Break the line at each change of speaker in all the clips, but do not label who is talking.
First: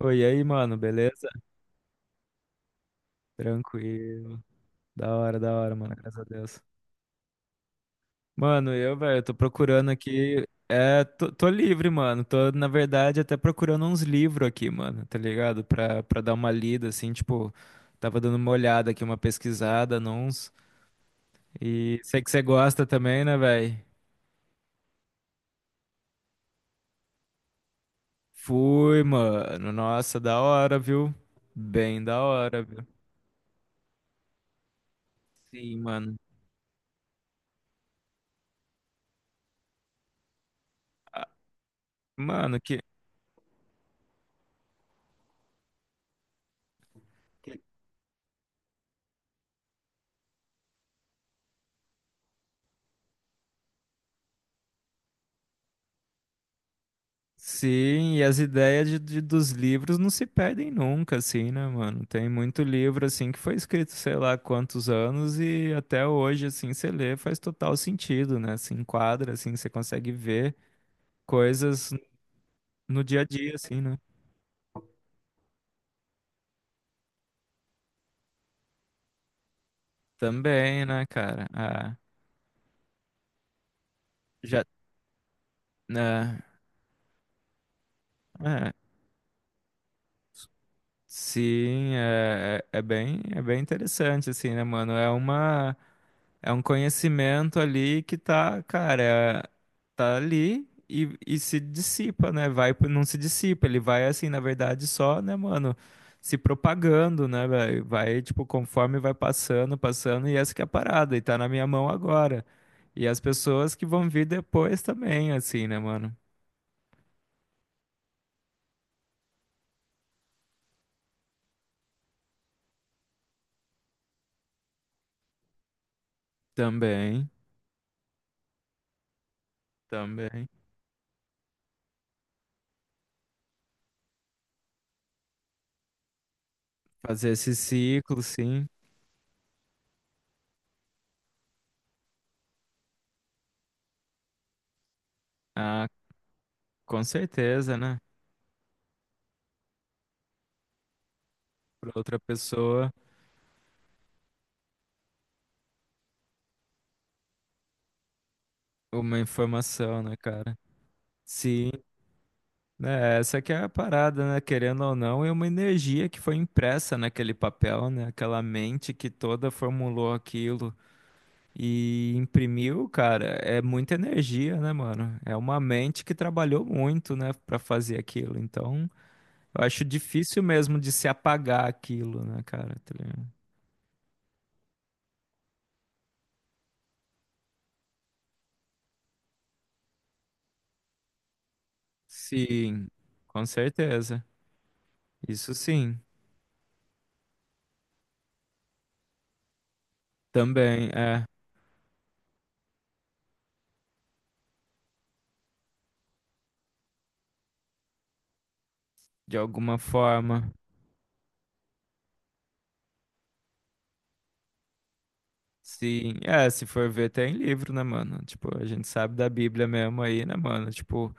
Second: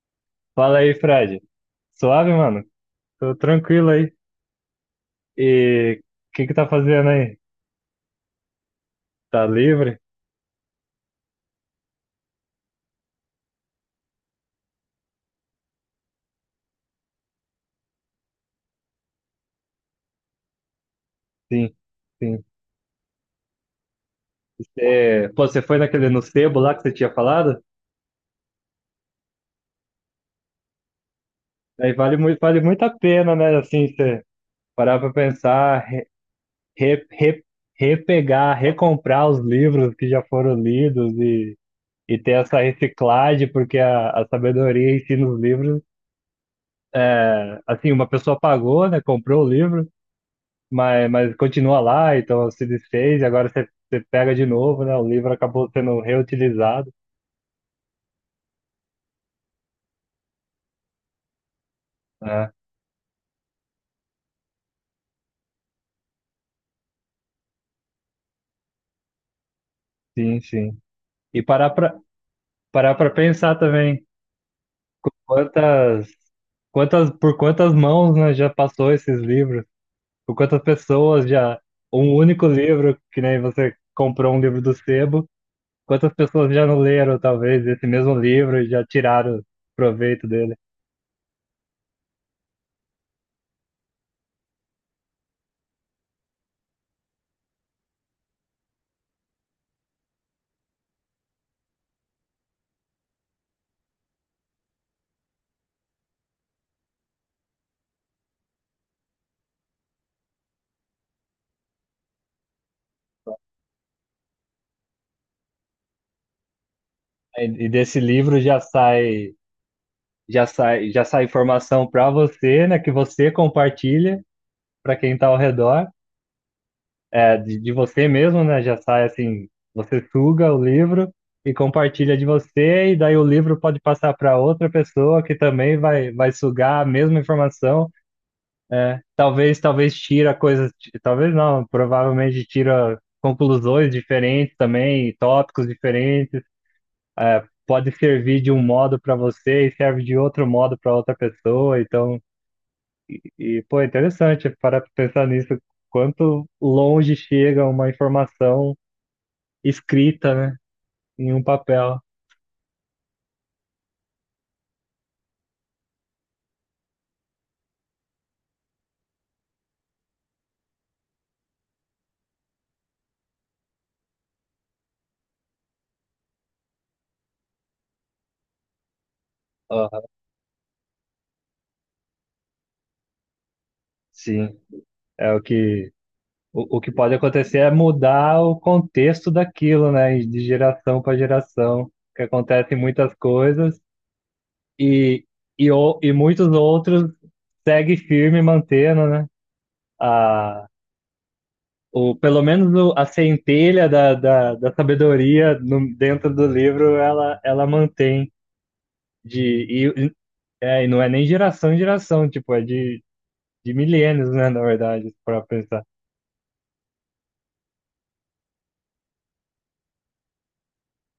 Oi, e aí, mano,
Fala aí,
beleza?
Fred. Suave, mano? Tô tranquilo aí.
Tranquilo.
E
Da hora, mano, graças a
o que que
Deus.
tá fazendo aí?
Mano, eu, velho, tô
Tá
procurando
livre?
aqui. É, tô livre, mano. Tô, na verdade, até procurando uns livros aqui, mano, tá ligado? Pra dar uma lida, assim, tipo, tava dando uma olhada aqui, uma pesquisada, uns.
Sim,
E sei que você
sim.
gosta também, né, velho?
É, pô, você foi naquele no sebo lá que você tinha falado?
Fui, mano. Nossa, da hora, viu?
Aí
Bem
vale
da
muito, vale
hora,
muito
viu?
a pena, né? Assim, você parar pra pensar,
Sim, mano.
re, re- repegar, recomprar os livros que já foram lidos
Ah,
e ter essa
mano, que.
reciclagem, porque a sabedoria em si nos livros, é, assim, uma pessoa pagou, né? Comprou o livro mas continua lá, então se desfez e agora você pega de novo, né? O livro acabou sendo reutilizado.
Sim, e as ideias dos livros não se perdem nunca, assim, né, mano? Tem
Ah,
muito livro, assim, que foi escrito, sei lá, quantos anos e até hoje, assim, você lê, faz total sentido, né? Se enquadra, assim, você consegue
sim,
ver
sim. E parar
coisas
para parar
no
para
dia a
pensar
dia, assim, né?
também quantas, por quantas mãos, né, já passou esses livros, por quantas
Também, né,
pessoas
cara?
já,
Ah,
um único livro, que nem você comprou um livro
já,
do sebo, quantas
né?
pessoas já não leram, talvez, esse mesmo livro e
É,
já tiraram proveito dele.
sim, é, é bem, é bem interessante, assim, né, mano? É uma, é um conhecimento ali que tá, cara, tá ali e se dissipa, né? Vai, não se dissipa, ele vai assim, na verdade, só, né, mano, se propagando, né, velho? Vai, tipo, conforme vai passando, passando, e essa que é a parada, e tá na minha mão agora. E as pessoas que vão vir depois também, assim, né, mano?
E desse livro já sai informação para você, né, que você compartilha para quem está ao redor,
Também,
é, de você mesmo, né, já sai assim, você
também.
suga o livro e compartilha de você, e daí o livro pode passar para outra pessoa que também vai sugar a mesma
Fazer esse
informação,
ciclo, sim.
talvez tira coisas, talvez não, provavelmente tira conclusões diferentes também, tópicos
Ah,
diferentes,
com certeza,
pode
né?
servir de um modo para você e serve de outro modo para outra pessoa,
Pra outra
então.
pessoa,
E, pô, é interessante parar para pensar nisso, quanto longe chega uma informação
uma informação, né,
escrita, né,
cara?
em um
Sim,
papel.
né, essa que é a parada, né? Querendo ou não, é uma energia que foi impressa naquele papel, né? Aquela mente que toda formulou aquilo e imprimiu, cara, é muita energia, né, mano? É uma mente que trabalhou muito, né, pra fazer aquilo. Então, eu acho
Aham.
difícil mesmo de se apagar aquilo, né, cara? Tá ligado?
Sim, é o que o que pode acontecer é mudar o contexto daquilo, né, de geração para geração, que acontecem
Sim,
muitas
com
coisas
certeza.
e
Isso
e, o-
sim,
e muitos outros seguem firme mantendo, né, a
também é,
o pelo menos o, a centelha da sabedoria no, dentro do livro ela mantém.
de
De,
alguma
e,
forma.
e não é nem geração em geração, tipo, é de milênios, né, na verdade, pra pensar.
Sim, é, se for ver, tem livro, né, mano? Tipo, a gente sabe da Bíblia mesmo aí, né, mano? Tipo,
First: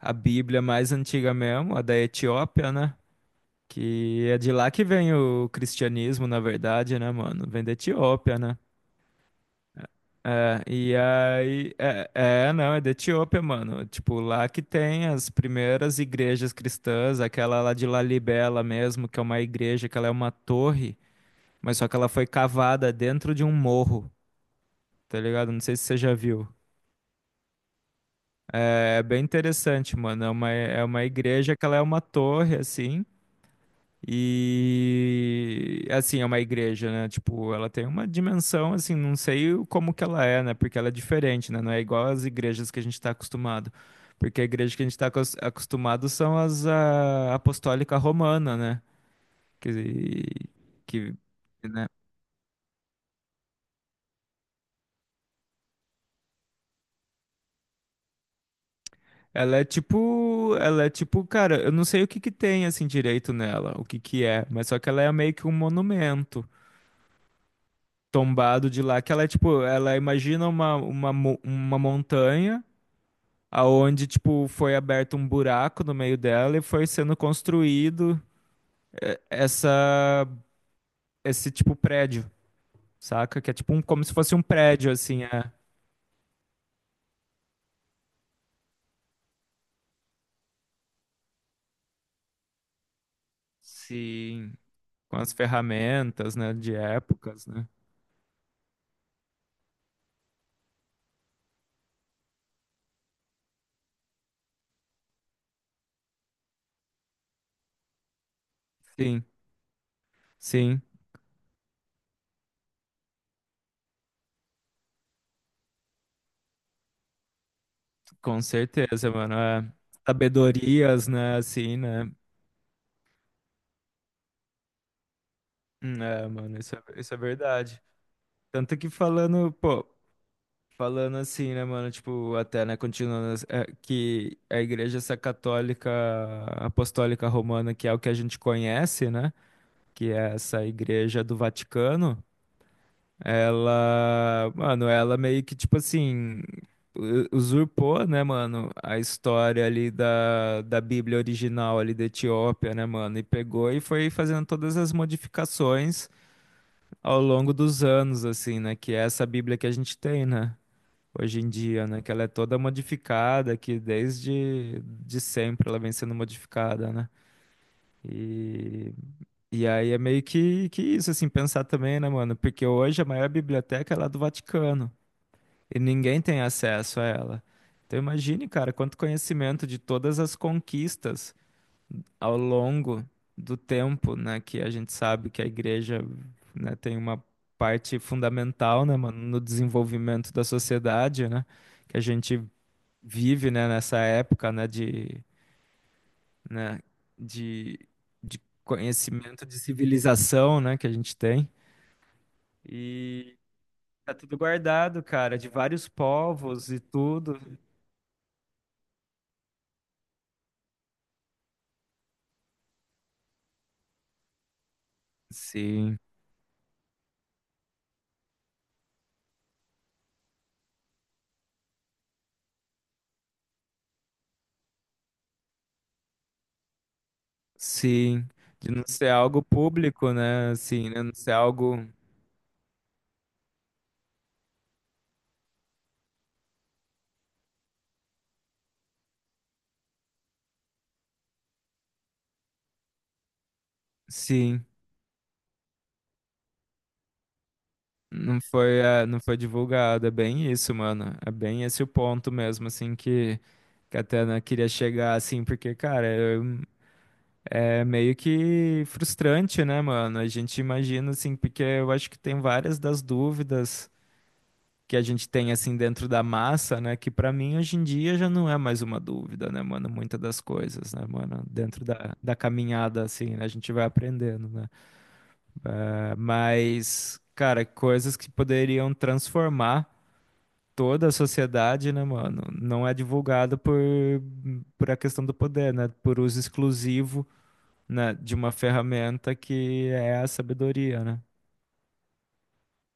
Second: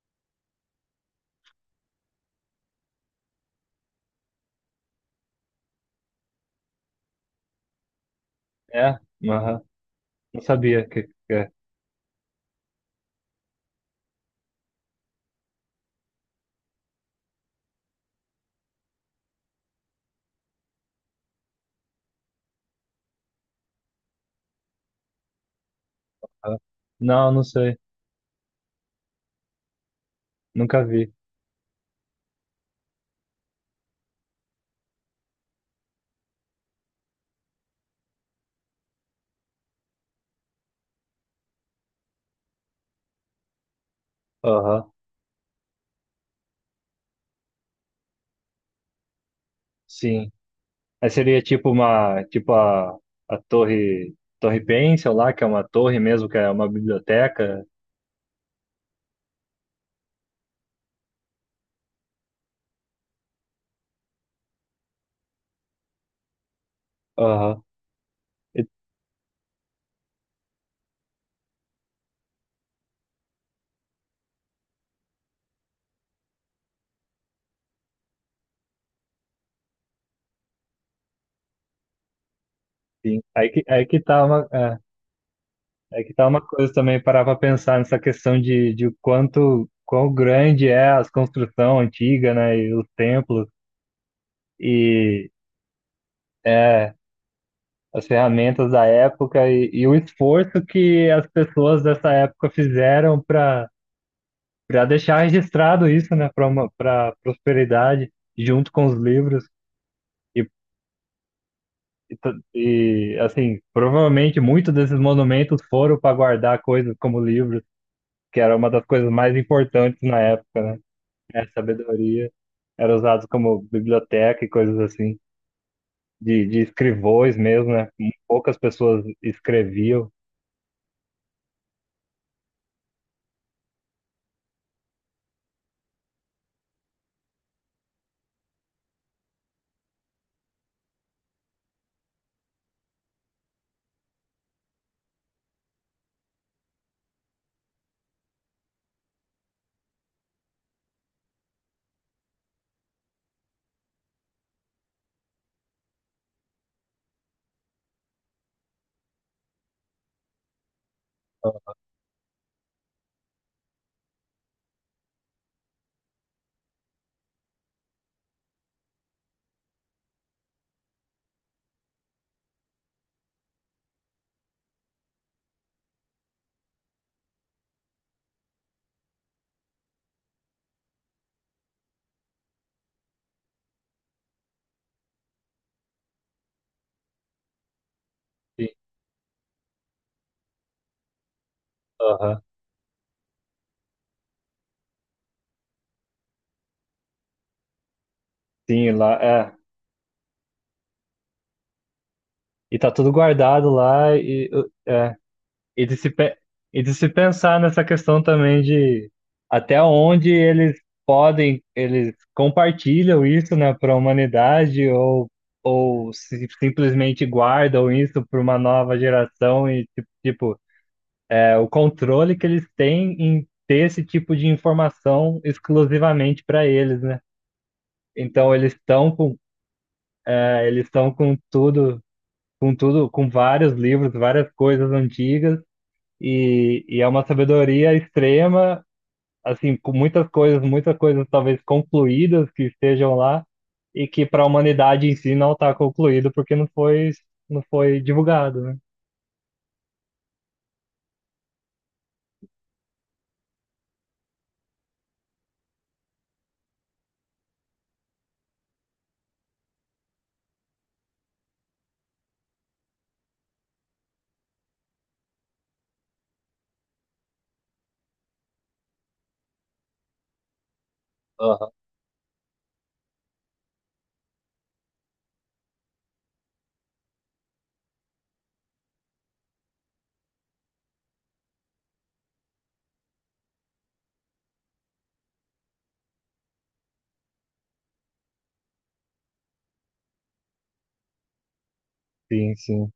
a Bíblia mais antiga mesmo, a da Etiópia, né? Que é de lá que vem o cristianismo, na verdade, né, mano? Vem da Etiópia, né?
É? Aham. Não
É,
sabia
e
que é.
aí, é, é, não, é da Etiópia, mano. Tipo, lá que tem as primeiras igrejas cristãs, aquela lá de Lalibela mesmo, que é uma igreja, que ela é uma torre, mas só que ela foi cavada dentro de um morro, tá ligado? Não sei se você já viu.
Aham. Não, não sei.
É bem interessante, mano. É uma,
Nunca
é uma
vi.
igreja que ela é uma torre, assim. E assim, é uma igreja, né? Tipo, ela tem uma dimensão, assim, não sei como que ela é, né? Porque ela é diferente, né? Não é igual às igrejas que a gente está acostumado. Porque a igreja que a
Aham.
gente está acostumado são as a, apostólica romana, né? Que,
Sim. Aí
que,
seria tipo
né?
uma, tipo a, a torre Pencil lá, que é uma torre mesmo, que é uma biblioteca.
Ela é tipo, cara, eu não sei o que que tem assim direito nela, o que que é, mas só que ela é meio que um monumento
Aham. E-
tombado de lá, que ela é tipo, ela imagina uma montanha aonde tipo foi aberto um buraco no meio dela e foi sendo construído essa esse tipo prédio,
Sim.
saca? Que é tipo um,
Aí que
como se
tá
fosse um
uma, é,
prédio assim, é.
aí que tá uma coisa também, parar pra pensar nessa questão de quão grande é as construção antiga, né, e os templos
Sim, com
e
as ferramentas, né, de
é,
épocas, né?
as ferramentas da época e o esforço que as pessoas dessa época fizeram para deixar registrado isso, né, para prosperidade junto com os
Sim,
livros e,
sim,
e assim, provavelmente muitos desses monumentos foram para guardar coisas como livros, que
com
era uma das coisas
certeza, mano,
mais
é.
importantes na época, né?
Sabedorias, né,
A
assim, né?
sabedoria era usado como biblioteca e coisas assim,
É,
de,
mano,
de
isso é
escrivões mesmo,
verdade.
né? Poucas
Tanto que
pessoas
falando, pô,
escreviam.
falando assim, né, mano? Tipo, até, né, continuando, assim, é, que a igreja, essa católica apostólica romana, que é o que a gente conhece, né? Que é essa igreja do Vaticano, ela, mano, ela meio que, tipo assim, usurpou, né, mano, a história ali da Bíblia original ali da Etiópia, né, mano? E pegou e foi fazendo todas as modificações ao longo dos anos, assim, né? Que é essa Bíblia que a gente tem, né? Hoje em dia, né? Que ela é toda modificada, que desde de sempre ela vem sendo modificada, né? E, e aí é meio que isso, assim, pensar também, né, mano? Porque hoje a maior biblioteca é lá do Vaticano e ninguém tem acesso a ela. Então imagine, cara, quanto conhecimento de todas as conquistas ao longo do tempo, né? Que a gente sabe que a igreja, né, tem uma parte
Sim,
fundamental, né, mano, no desenvolvimento da sociedade, né? Que a
aham.
gente vive, né, nessa época, né, de, né, de, de
Sim, lá,
conhecimento,
é.
de civilização, né, que a gente tem.
E tá tudo
E
guardado
tá
lá
tudo
e,
guardado,
é.
cara, de
E
vários
de se, pe-
povos e
e de se
tudo.
pensar nessa questão também de até onde eles podem, eles compartilham isso, né, para a humanidade ou,
Sim,
ou se- simplesmente guardam isso para uma nova geração e, tipo, é, o controle que eles têm em ter esse tipo de informação exclusivamente para eles, né?
sim,
Então
de não ser algo público, né,
eles
assim, né,
estão
não ser
com
algo,
tudo com tudo, com vários livros, várias coisas antigas, e é uma sabedoria extrema, assim, com muitas coisas talvez concluídas que estejam lá, e que para a
sim,
humanidade em si não está concluído porque não foi
não
divulgado, né?
foi, eh, não foi divulgado, é bem isso, mano, é bem esse o ponto mesmo, assim, que até, né, queria chegar, assim, porque, cara, eu é meio que frustrante, né, mano? A gente imagina, assim, porque eu acho que tem várias das dúvidas que a gente tem, assim, dentro da massa, né? Que pra mim, hoje em dia, já não é mais uma dúvida, né, mano? Muitas das coisas, né, mano?
Aham.
Dentro da caminhada, assim, né? A gente vai aprendendo, né? Mas, cara, coisas que poderiam transformar toda a sociedade, né, mano? Não é divulgado por a questão do poder, né? Por uso exclusivo, né, de uma ferramenta que é a sabedoria, né?
Sim, sim.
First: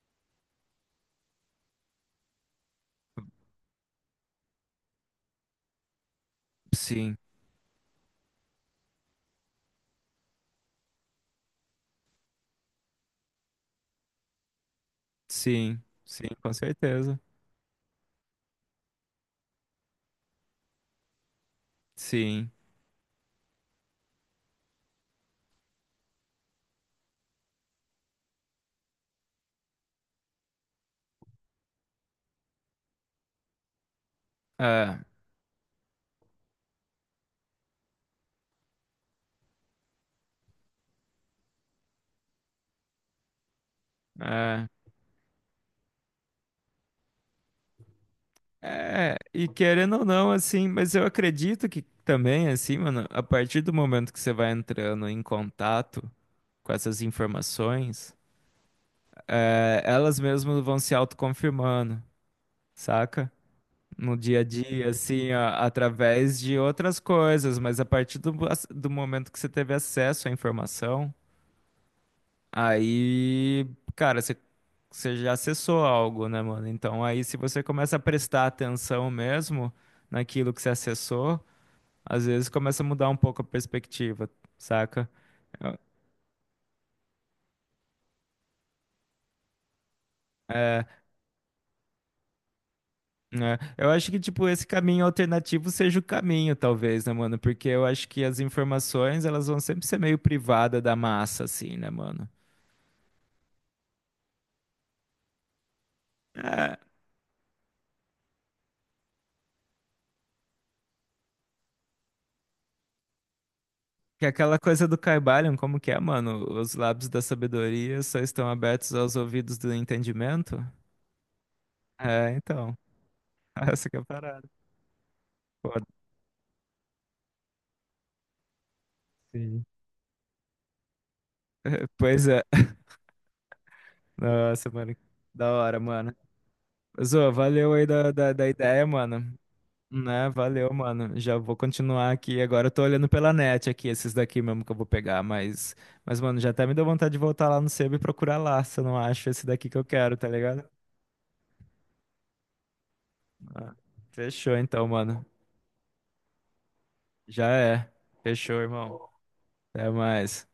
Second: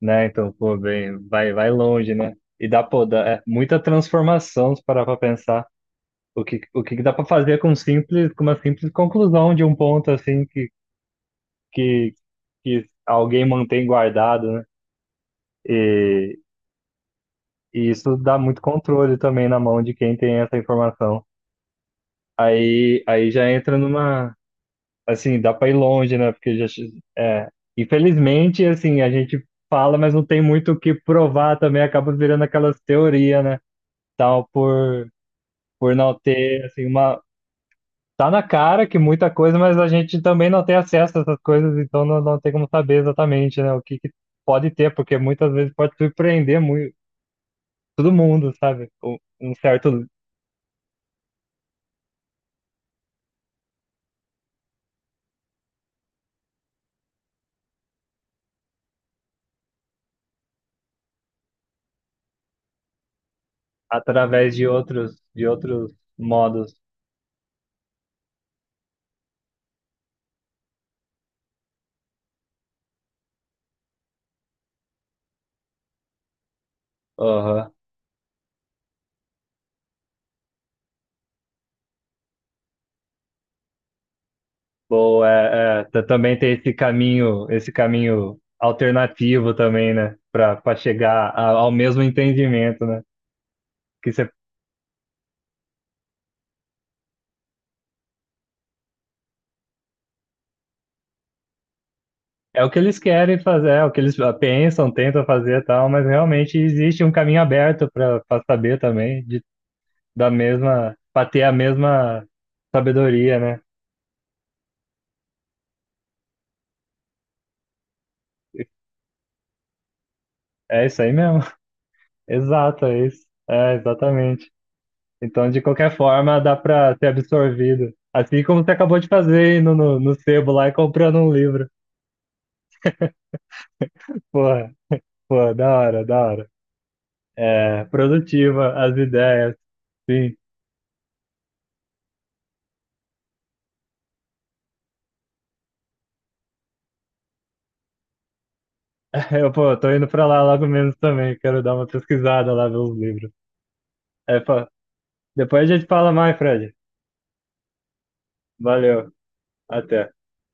Né? Então, pô, bem, vai longe, né? E dá, é muita transformação se parar pra pensar. O que que dá
Sim,
para fazer com com uma simples conclusão de um ponto assim que, que alguém mantém guardado, né?
sim, sim,
E,
com certeza.
e isso dá muito controle também na mão de quem tem essa informação.
Sim.
Aí, já entra numa, assim, dá para ir longe, né? Porque já, é, infelizmente, assim, a gente fala, mas não tem muito o que provar também, acaba virando aquelas teorias, né? Tal
É,
por não ter assim uma... Tá na cara que muita coisa, mas a gente também não tem acesso a essas coisas, então não tem como saber exatamente, né? O que que
é.
pode ter, porque muitas vezes pode surpreender muito todo mundo, sabe? Um
É, e
um
querendo ou
certo,
não, assim, mas eu acredito que também, assim, mano, a partir do momento que você vai entrando em contato com essas informações, é, elas mesmas vão se autoconfirmando, saca? No dia a
através de
dia,
outros
assim,
de outros
através de
modos.
outras coisas, mas a partir do, do momento que você teve acesso à informação. Aí, cara, você já acessou algo, né, mano? Então, aí, se você
Aham.
começa a prestar atenção mesmo naquilo que você acessou, às vezes começa a mudar um pouco a perspectiva, saca?
Boa,
Eu-
também tem esse caminho alternativo também, né? Para
É,
chegar ao mesmo entendimento, né?
né? Eu acho
Que
que,
cê-
tipo, esse caminho alternativo seja o caminho, talvez, né, mano? Porque eu acho que as informações, elas vão sempre ser meio privada da massa, assim, né, mano?
É o que eles querem fazer, é o que eles pensam, tentam fazer, e tal, mas realmente existe um caminho aberto para saber também, para ter a mesma sabedoria, né?
Que é aquela coisa do Caibalion, como que é, mano? Os lábios da sabedoria só estão abertos aos ouvidos do entendimento?
É isso aí mesmo.
É, então.
Exato, é isso. É,
Essa que é a parada.
exatamente. Então, de
Pô,
qualquer forma, dá para ser absorvido. Assim como você acabou de fazer
sim.
indo no sebo lá e comprando um livro.
Pois é. Nossa,
Porra,
mano. Da
pô, da
hora,
hora,
mano.
da hora.
Zô, valeu
É,
aí da
produtiva
ideia,
as
mano.
ideias.
Né?
Sim.
Valeu, mano. Já vou continuar aqui. Agora eu tô olhando pela net aqui, esses daqui mesmo que eu vou pegar. Mas mano, já até me deu vontade de voltar lá no sebo e procurar lá, se eu não acho esse
Eu,
daqui
pô,
que eu
tô indo
quero,
pra
tá
lá
ligado?
logo menos também. Quero dar uma pesquisada lá, ver os livros.
Ah,
É,
fechou
pô,
então, mano.
depois a gente fala mais, Fred.
Já é. Fechou, irmão.
Valeu.
Até
Até.
mais.